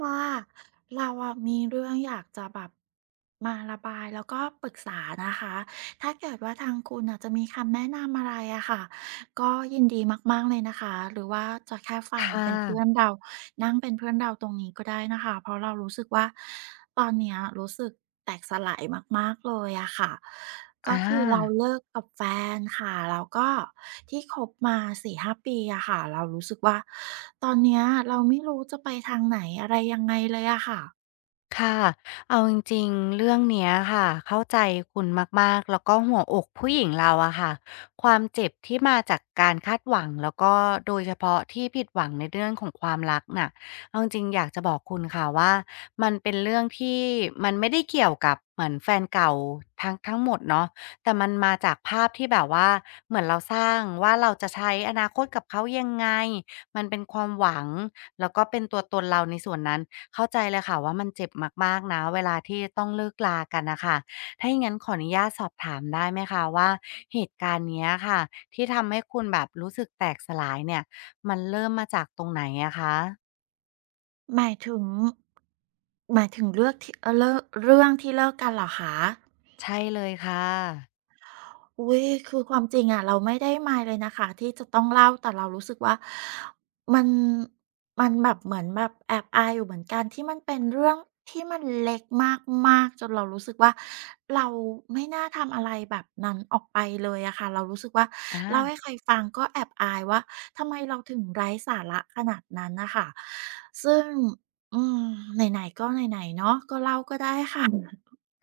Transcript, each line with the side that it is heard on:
right: ว่าเราอะมีเรื่องอยากจะแบบมาระบายแล้วก็ปรึกษานะคะถ้าเกิดว่าทางคุณอะจะมีคำแนะนำอะไรอะค่ะ ก็ยินดีมากๆเลยนะคะหรือว่าจะแค่ฟัง
left: ค่
right: เป็นเพื่อน
left: ะ
right: เรานั่งเป็นเพื่อนเราตรงนี้ก็ได้นะคะเพราะเรารู้สึกว่าตอนเนี้ยรู้สึกแตกสลายมากๆเลยอะค่ะ
left: อ
right: ก็คือเรา
left: า
right: เลิกกับแฟนค่ะแล้วก็ที่คบมา4-5ปีอะค่ะเรารู้สึกว่าตอนเนี้ยเราไม่รู้จะไปทางไหนอะไรยังไงเลยอะค่ะ
left: ค่ะเอาจริงๆเรื่องเนี้ยค่ะเข้าใจคุณมากๆแล้วก็หัวอกผู้หญิงเราอะค่ะความเจ็บที่มาจากการคาดหวังแล้วก็โดยเฉพาะที่ผิดหวังในเรื่องของความรักน่ะเอาจริงๆอยากจะบอกคุณค่ะว่ามันเป็นเรื่องที่มันไม่ได้เกี่ยวกับเหมือนแฟนเก่าทั้งหมดเนาะแต่มันมาจากภาพที่แบบว่าเหมือนเราสร้างว่าเราจะใช้อนาคตกับเขายังไงมันเป็นความหวังแล้วก็เป็นตัวตนเราในส่วนนั้น เข้าใจเลยค่ะว่ามันเจ็บมากๆนะเวลาที่ต้องเลิกลากันนะคะถ้าอย่างงั้นขออนุญาตสอบถามได้ไหมคะว่าเหตุการณ์เนี้ยค่ะที่ทำให้คุณแบบรู้สึกแตกสลายเนี่ยมันเริ่มมาจากตรงไหนอะคะ
right: หมายถึงหมายถึงเลือกที่เลิกเรื่องที่เลิกกันเหรอคะ
left: ใช่เลยค่ะ
right: อุ๊ยคือความจริงอะเราไม่ได้มายเลยนะคะที่จะต้องเล่า แต่เรารู้สึกว่ามันมันแบบเหมือนแบบแอบอายอยู่เหมือนกันที่มันเป็นเรื่องที่มันเล็กมากๆจนเรารู้สึกว่าเราไม่น่าทำอะไรแบบนั้นออกไปเลยอะค่ะเรารู้สึกว่า
left: อา
right: เล่าให้ใครฟังก็แอบอายว่าทำไมเราถึงไร้สาระขนาดนั้นน่ะค่ะซึ่งอืมไหนๆก็ไหนๆเนาะก็เล่าก็ได้ค่ะ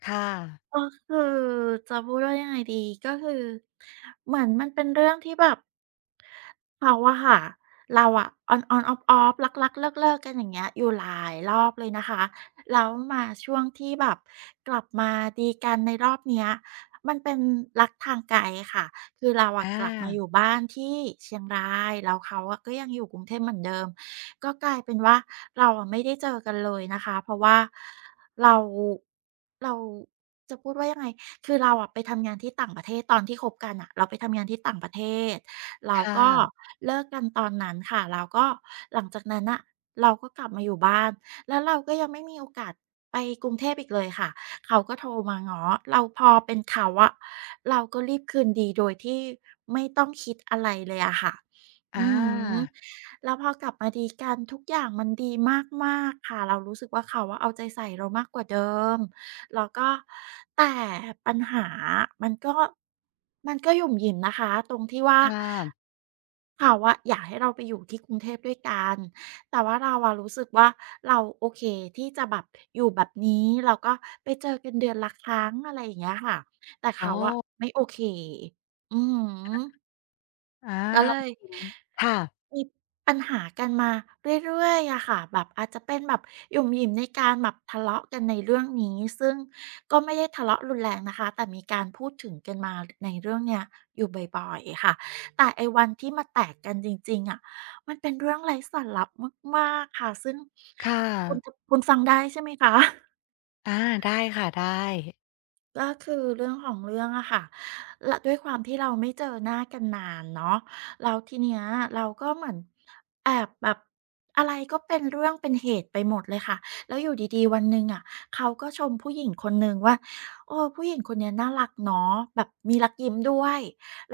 left: ค่ะ
right: ก็คือจะพูดว่ายังไงดีก็คือเหมือนมันเป็นเรื่องที่แบบเขาอะค่ะเราอะ on on off off รักๆเลิกๆกันอย่างเงี้ยอยู่หลายรอบเลยนะคะแล้วมาช่วงที่แบบกลับมาดีกันในรอบเนี้ยมันเป็นรักทางไกลค่ะคือเราอะ
left: อา
right: กลับมาอยู่บ้านที่เชียงรายแล้วเขาอะก็ยังอยู่กรุงเทพเหมือนเดิม ก็กลายเป็นว่าเราอะไม่ได้เจอกันเลยนะคะเพราะว่าเราเราจะพูดว่ายังไงคือเราอะไปทำงานที่ต่างประเทศตอนที่คบกันอ่ะเราไปทำงานที่ต่างประเทศเรา
left: ค่ะ
right: ก็เลิกกันตอนนั้นค่ะแล้วก็หลังจากนั้นอ่ะเราก็กลับมาอยู่บ้านแล้วเราก็ยังไม่มีโอกาสไปกรุงเทพอีกเลยค่ะเขาก็โทรมาง้อเราพอเป็นเขาอะเราก็รีบคืนดีโดยที่ไม่ต้องคิดอะไรเลยอะค่ะ
left: อ
right: อืม
left: า
right: แล้วพอกลับมาดีกันทุกอย่างมันดีมากๆค่ะเรารู้สึกว่าเขาอะเอาใจใส่เรามากกว่าเดิมแล้วก็แต่ปัญหามันก็มันก็หยุ่มหยิมนะคะตรงที่ว่า
left: ค่ะ
right: เขาอะอยากให้เราไปอยู่ที่กรุงเทพด้วยกันแต่ว่าเราอะรู้สึกว่าเราโอเคที่จะแบบอยู่แบบนี้แล้วก็ไปเจอกันเดือนละครั้งอะไรอย่างเงี้ยค่ะแต่
left: อ๋อ
right: เขาอะไม่โอเคอือฮึ
left: อา
right: ก็เลย
left: ค่ะ
right: มีปัญหากันมาเรื่อยๆอะค่ะแบบอาจจะเป็นแบบหยุ่มหยิมในการแบบทะเลาะกันในเรื่องนี้ซึ่งก็ไม่ได้ทะเลาะรุนแรงนะคะแต่มีการพูดถึงกันมาในเรื่องเนี้ยอยู่บ่อยๆค่ะแต่ไอ้วันที่มาแตกกันจริงๆอะมันเป็นเรื่องไร้สาระมากๆค่ะซึ่ง
left: ค่ะ
right: คุณทคุณฟังได้ใช่ไหมคะ
left: อาได้ค่ะได้
right: ก็คือเรื่องของเรื่องอะค่ะละด้วยความที่เราไม่เจอหน้ากันนานเนาะแล้วทีเนี้ยเราก็เหมือนแอบแบบอะไรก็เป็นเรื่องเป็นเหตุไปหมดเลยค่ะแล้วอยู่ดีๆวันหนึ่งอะเขาก็ชมผู้หญิงคนหนึ่งว่าโอ้ผู้หญิงคนเนี้ยน่ารักเนาะแบบมีรักยิ้มด้วย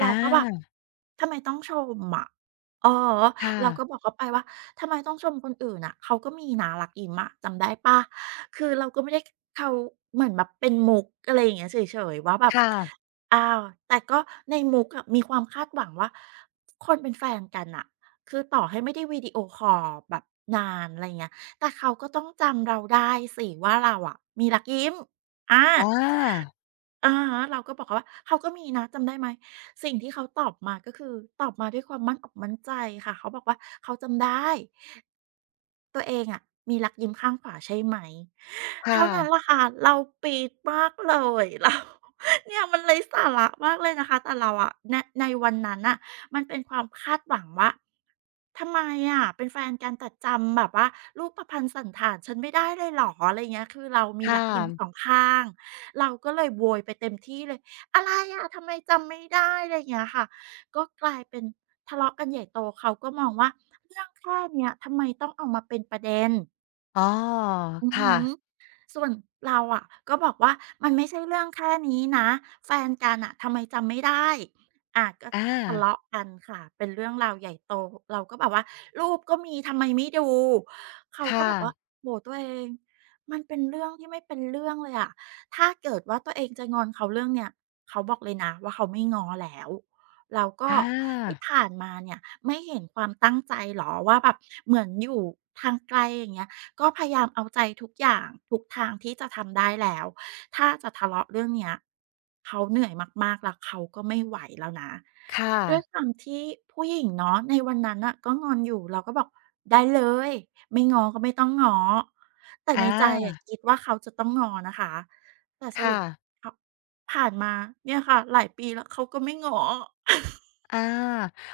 left: อ
right: เราก็แบบ
left: า
right: ทำไมต้องชมอะอือ
left: ค่ะ
right: เราก็บอกเขาไปว่าทำไมต้องชมคนอื่นน่ะเขาก็มีนะรักยิ้มอะจำได้เปล่าคือเราก็ไม่ได้เขาเหมือนแบบเป็นมุกอะไรอย่างเงี้ยเฉยๆว่าแบบ
left: ค่ะ
right: อ้าวแต่ก็ในมุกอะมีความคาดหวังว่าคนเป็นแฟนกันน่ะคือต่อให้ไม่ได้วิดีโอคอลแบบนานอะไรอย่างเงี้ยแต่เขาก็ต้องจำเราได้สิว่าเราอะมีรักยิ้มอา
left: อา
right: อะฮะเราก็บอกเขาว่าเขาก็มีนะจำได้ไหมสิ่งที่เขาตอบมาก็คือตอบมาด้วยความมั่นอกมั่นใจค่ะเขาบอกว่าเขาจำได้ ตัวเองอะมีรักยิ้มข้างขวาใช่ไหมเท่า
left: ค่ะ
right: นั้นแหละค่ะเราปี๊ดมากเลย เราเนี่ยมันไร้สาระมากเลยนะคะแต่เราอะในวันนั้นน่ะมันเป็นความคาดหวังว่าทำไมอะเป็นแฟนกันแต่จำแบบว่ารูปพรรณสันฐานฉันไม่ได้เลยเหรออะไรเงี้ยคือเรามี
left: ค่ะ
right: รักยิ้มสองข้างเราก็เลยโวยไปเต็มที่เลยอะไรอะทำไมจำไม่ได้อะไรเงี้ยค่ะ ก็กลายเป็นทะเลาะกันใหญ่โตเขาก็มองว่าเรื่องแค่เนี้ยทำไมต้องเอามาเป็นประเด็น
left: อ๋อ
right: อือหื
left: ค่ะ
right: อส่วนเราอะก็บอกว่ามันไม่ใช่เรื่องแค่นี้นะแฟนกันอ่ะทำไมจำไม่ได้อะก็
left: อ
right: ทะ
left: า
right: เลาะกันค่ะเป็นเรื่องราวใหญ่โตเราก็แบบว่ารูปก็มีทำไมไม่ดูเขาก็บ
left: ค่ะ
right: อกว่าโหตัวเองมันเป็นเรื่องที่ไม่เป็นเรื่องเลยอะถ้าเกิดว่าตัวเองจะงอนเขาเรื่องเนี้ยเขาบอกเลยนะว่าเขาไม่งอแล้วแล้วก็
left: อ
right: ที่
left: า
right: ผ่านมาเนี่ยไม่เห็นความตั้งใจหรอว่าแบบเหมือนอยู่ทางไกลอย่างเงี้ย ก็พยายามเอาใจทุกอย่างทุกทางที่จะทำได้แล้วถ้าจะทะเลาะเรื่องเนี้ยเขาเหนื่อยมากๆแล้วเขาก็ไม่ไหวแล้วนะ
left: ค่ะ
right: ด้วยความที่ผู้หญิงเนาะในวันนั้นน่ะก็งอนอยู่เราก็บอกได้เลยไม่ง้อก็ไม่ต้องง้อแต่
left: อ
right: ในใจอะ
left: า
right: คิดว่าเขาจะต้องง้อนะคะแต่สรุ
left: ค่ะ
right: ปขผ่านมาเนี่ยค่ะหลายปีแล้วเขาก็ไม่ง้อ
left: อา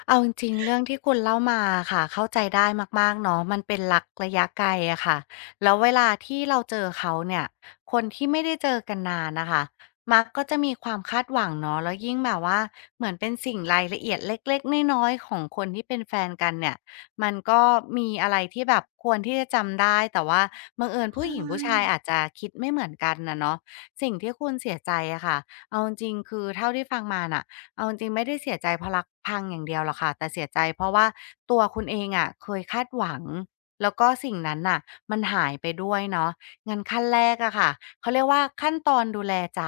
left: เอาจริงๆเรื่องที่คุณเล่ามาอะค่ะเข้าใจได้มากๆเนาะมันเป็นรักระยะไกลอะค่ะแล้วเวลาที่เราเจอเขาเนี่ยคนที่ไม่ได้เจอกันนานน่ะค่ะมักก็จะมีความคาดหวังเนาะแล้วยิ่งแบบว่าเหมือนเป็นสิ่งรายละเอียดเล็กๆน้อยๆของคนที่เป็นแฟนกันเนี่ยมันก็มีอะไรที่แบบควรที่จะจำได้แต่ว่าบังเอิญ
right: ใช่
left: ผู้หญิงผู้ชายอาจจะคิดไม่เหมือนกันน่ะเนาะสิ่งที่คุณเสียใจอะค่ะเอาจริงๆคือเท่าที่ฟังมาน่ะ เอาจริงๆไม่ได้เสียใจเพราะรักพังอย่างเดียวหรอกค่ะแต่เสียใจเพราะว่าตัวคุณเองอะเคยคาดหวังแล้วก็สิ่งนั้นน่ะมันหายไปด้วยเนาะงั้นขั้นแรกอะค่ะเขาเรียกว่าขั้นตอนดูแลใจ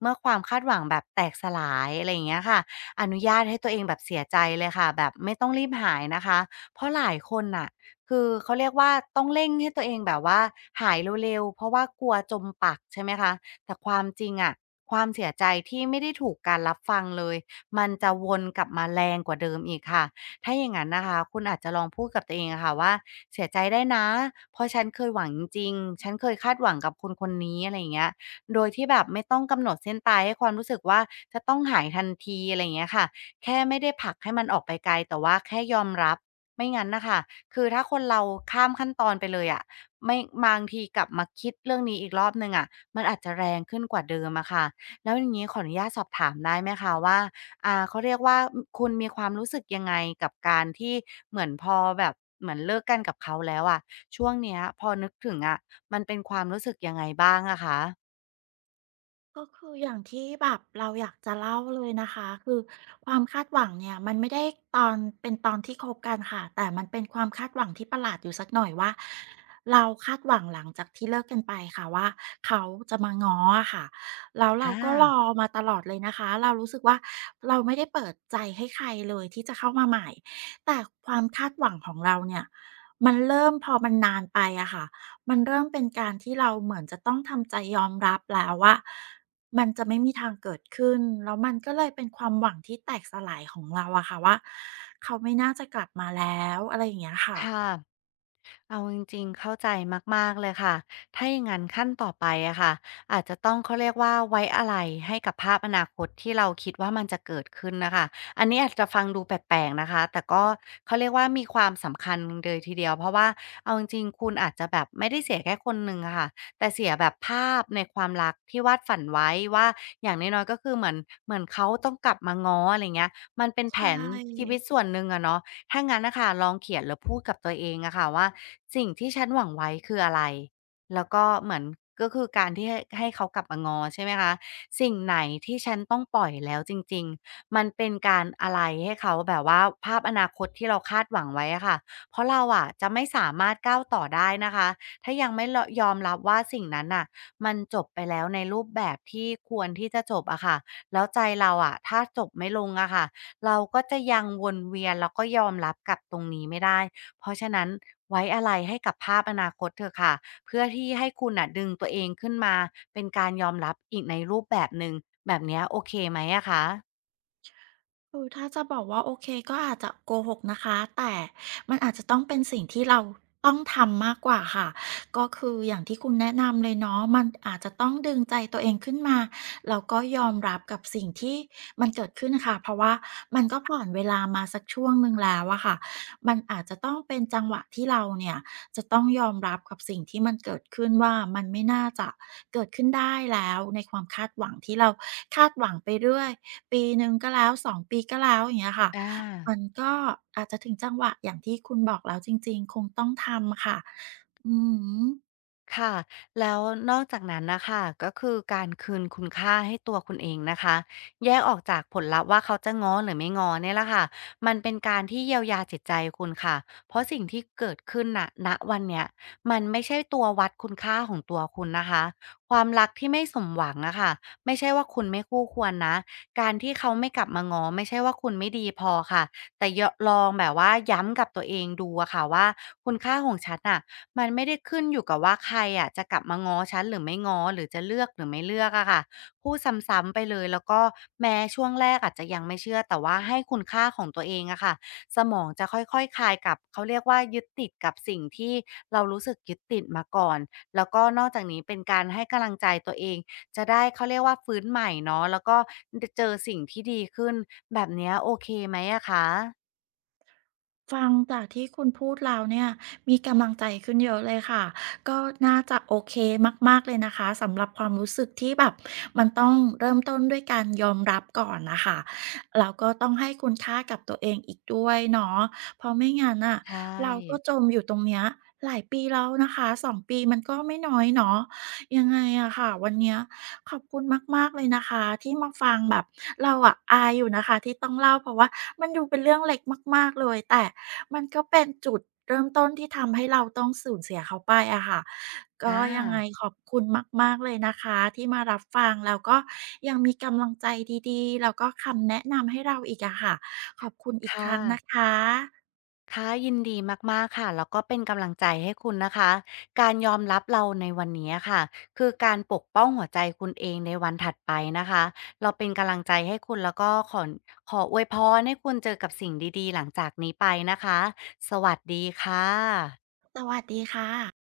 left: เมื่อความคาดหวังแบบแตกสลายอะไรอย่างเงี้ยค่ะอนุญาตให้ตัวเองแบบเสียใจเลยค่ะแบบไม่ต้องรีบหายนะคะเพราะหลายคนน่ะคือเขาเรียกว่าต้องเร่งให้ตัวเองแบบว่าหายเร็วๆเพราะว่ากลัวจมปักใช่ไหมคะ แต่ความจริงอะความเสียใจที่ไม่ได้ถูกการรับฟังเลยมันจะวนกลับมาแรงกว่าเดิมอีกค่ะถ้าอย่างนั้นนะคะคุณอาจจะลองพูดกับตัวเองอะค่ะว่าเสียใจได้นะเพราะฉันเคยหวังจริงๆฉันเคยคาดหวังกับคนคนนี้อะไรอย่างเงี้ยโดยที่แบบไม่ต้องกำหนดเส้นตายให้ความรู้สึกว่าจะต้องหายทันทีอะไรอย่างเงี้ยค่ะแค่ไม่ได้ผลักให้มันออกไปไกลแต่ว่าแค่ยอมรับไม่งั้นนะคะคือถ้าคนเราข้ามขั้นตอนไปเลยอะไม่บางทีกลับมาคิดเรื่องนี้อีกรอบหนึ่งอะ มันอาจจะแรงขึ้นกว่าเดิมอะค่ะแล้วอย่างนี้ขออนุญาตสอบถามได้ไหมคะว่าเขาเรียกว่าอคุณมีความรู้สึกยังไงกับการที่เหมือนพอแบบเหมือนเลิกกันกับเขาแล้วอะช่วงเนี้ยพอนึกถึงอะมันเป็นความรู้สึกยังไงบ้างอะคะ
right: ก็คืออย่างที่แบบเราอยากจะเล่าเลยนะคะคือความคาดหวังเนี่ยมันไม่ได้ตอนเป็นตอนที่คบกันค่ะแต่มันเป็นความคาดหวังที่ประหลาดอยู่สักหน่อยว่าเราคาดหวังหลังจากที่เลิกกันไปค่ะว่าเขาจะมาง้ออะค่ะแล้วเรา
left: อา
right: ก็รอมาตลอดเลยนะคะเรารู้สึกว่าเราไม่ได้เปิดใจให้ใครเลยที่จะเข้ามาใหม่แต่ความคาดหวังของเราเนี่ยมันเริ่มพอมันนานไปอะค่ะมันเริ่มเป็นการที่เราเหมือนจะต้องทำใจยอมรับแล้วว่า มันจะไม่มีทางเกิดขึ้น แล้วมันก็เลยเป็นความหวังที่แตกสลายของเราอะค่ะว่าเขาไม่น่าจะกลับมาแล้วอะไรอย่างเงี้ยค่ะ
left: ค่ะ เอาจริงๆเข้าใจมากๆเลยค่ะ ถ้าอย่างนั้นขั้นต่อไปอะค่ะอาจจะต้องเขาเรียกว่าไว้อะไรให้กับภาพอนาคตที่เราคิดว่ามันจะเกิดขึ้นนะคะ อันนี้อาจจะฟังดูแปลกๆนะคะแต่ก็เขาเรียกว่ามีความสำคัญเลยทีเดียวเพราะว่าเอาจริงๆคุณอาจจะแบบไม่ได้เสียแค่คนหนึ่งอะค่ะ แต่เสียแบบภาพในความรักที่วาดฝันไว้ว่าอย่างน้อยๆก็คือเหมือนเขาต้องกลับมาง้ออะไรเงี้ยมันเป็น
right: ใช
left: แผนชี
right: ่
left: วิตส่วนหนึ่งอะเนาะถ้างั้นนะคะลองเขียนหรือพูดกับตัวเองอะค่ะว่า สิ่งที่ฉันหวังไว้คืออะไรแล้วก็เหมือนก็คือการที่ให้เขากลับมาง้อใช่ไหมคะสิ่งไหนที่ฉันต้องปล่อยแล้วจริงๆมันเป็นการอะไรให้เขาแบบว่าภาพอนาคตที่เราคาดหวังไว้อะค่ะเพราะเราอะจะไม่สามารถก้าวต่อได้นะคะถ้ายังไม่รยอมรับว่าสิ่งนั้นน่ะมันจบไปแล้วในรูปแบบที่ควรที่จะจบอะค่ะแล้วใจเราอะถ้าจบไม่ลงอะค่ะเราก็จะยังวนเวียนแล้วก็ยอมรับกับตรงนี้ไม่ได้ เพราะฉะนั้นไว้อะไรให้กับภาพอนาคตเถอะค่ะเพื่อที่ให้คุณน่ะดึงตัวเองขึ้นมาเป็นการยอมรับอีกในรูปแบบหนึ่งแบบเนี้ยโอเคไหมอะคะ
right: คือถ้าจะบอกว่าโอเคก็อาจจะโกหกนะคะแต่มันอาจจะต้องเป็นสิ่งที่เราต้องทำมากกว่าค่ะก็คืออย่างที่คุณแนะนำเลยเนาะมันอาจจะต้องดึงใจตัวเองขึ้นมาแล้วก็ยอมรับกับสิ่งที่มันเกิดขึ้นนะคะเพราะว่ามันก็ผ่านเวลามาสักช่วงหนึ่งแล้วอะค่ะมันอาจจะต้องเป็นจังหวะที่เราเนี่ยจะต้องยอมรับกับสิ่งที่มันเกิดขึ้นว่ามันไม่น่าจะเกิดขึ้นได้แล้วในความคาดหวังที่เราคาดหวังไปเรื่อย ปีหนึ่งก็แล้วสองปีก็แล้วอย่างเงี้ยค่ะ
left: อ
right: มัน
left: า
right: ก็อาจจะถึงจังหวะอย่างที่คุณบอกแล้วจริงๆคงต้องทำค่ะอือฮึ
left: ค่ะแล้วนอกจากนั้นนะคะก็คือการคืนคุณค่าให้ตัวคุณเองนะคะแยกออกจากผลลัพธ์ว่าเขาจะง้อหรือไม่ง้อเนี่ยแหละค่ะมันเป็นการที่เยียวยาจิตใจคุณค่ะเพราะสิ่งที่เกิดขึ้นน่ะณวันเนี้ยมันไม่ใช่ตัววัดคุณค่าของตัวคุณนะคะความรักที่ไม่สมหวังอะค่ะไม่ใช่ว่าคุณไม่คู่ควรนะการที่เขาไม่กลับมาง้อไม่ใช่ว่าคุณไม่ดีพอค่ะ แต่ยะลองแบบว่าย้ำกับตัวเองดูอะค่ะว่าคุณค่าของฉันน่ะมันไม่ได้ขึ้นอยู่กับว่าใครอะจะกลับมาง้อฉันหรือไม่ง้อหรือจะเลือกหรือไม่เลือกอะค่ะพูดซ้ำๆไปเลยแล้วก็แม้ช่วงแรกอาจจะยังไม่เชื่อแต่ว่าให้คุณค่าของตัวเองอะค่ะสมองจะค่อยๆคลายกลับเขาเรียกว่ายึดติดกับสิ่งที่เรารู้สึกยึดติดมาก่อนแล้วก็นอกจากนี้เป็นการให้กำลังใจตัวเอง จะได้เขาเรียกว่าฟื้นใหม่เนาะแล้วก็ดเจอสิ่งที่ดีขึ้นแบบเนี้ยโอเคไหมอะคะ
right: ฟังจากที่คุณพูดแล้วเนี่ยมีกำลังใจขึ้นเยอะเลยค่ะก็น่าจะโอเคมากๆเลยนะคะสำหรับความรู้สึกที่แบบมันต้องเริ่มต้นด้วยการยอมรับก่อนน่ะค่ะแล้วก็ต้องให้คุณค่ากับตัวเองอีกด้วยเนาะเพราะไม่งั้นน่ะ
left: ใช่
right: เราก็จมอยู่ตรงเนี้ยหลายปีแล้วนะคะ2ปีมันก็ไม่น้อยเนาะยังไงอะค่ะวันเนี้ยขอบคุณมากๆเลยนะคะที่มาฟังแบบเราอะอายอยู่นะคะที่ต้องเล่าเพราะว่ามันดูเป็นเรื่องเล็กมากๆเลยแต่ มันก็เป็นจุดเริ่มต้นที่ทำให้เราต้องสูญเสียเขาไปอะค่ะก็
left: อา
right: ยังไงขอบคุณมากๆเลยนะคะที่มารับฟังแล้วก็ยังมีกำลังใจดีๆแล้วก็คำแนะนำให้เราอีกอะค่ะขอบคุณอีกค
left: ค่ะ
right: รั้งนะคะ
left: ค่ะยินดีมากๆค่ะแล้วก็เป็นกำลังใจให้คุณนะคะการยอมรับเราในวันนี้อะค่ะคือการปกป้องหัวใจคุณเองในวันถัดไปนะคะเราเป็นกำลังใจให้คุณแล้วก็ขอนขออวยพรให้คุณเจอกับสิ่งดีๆหลังจากนี้ไปนะคะสวัสดีค่ะ
right: สวัสดีค่ะ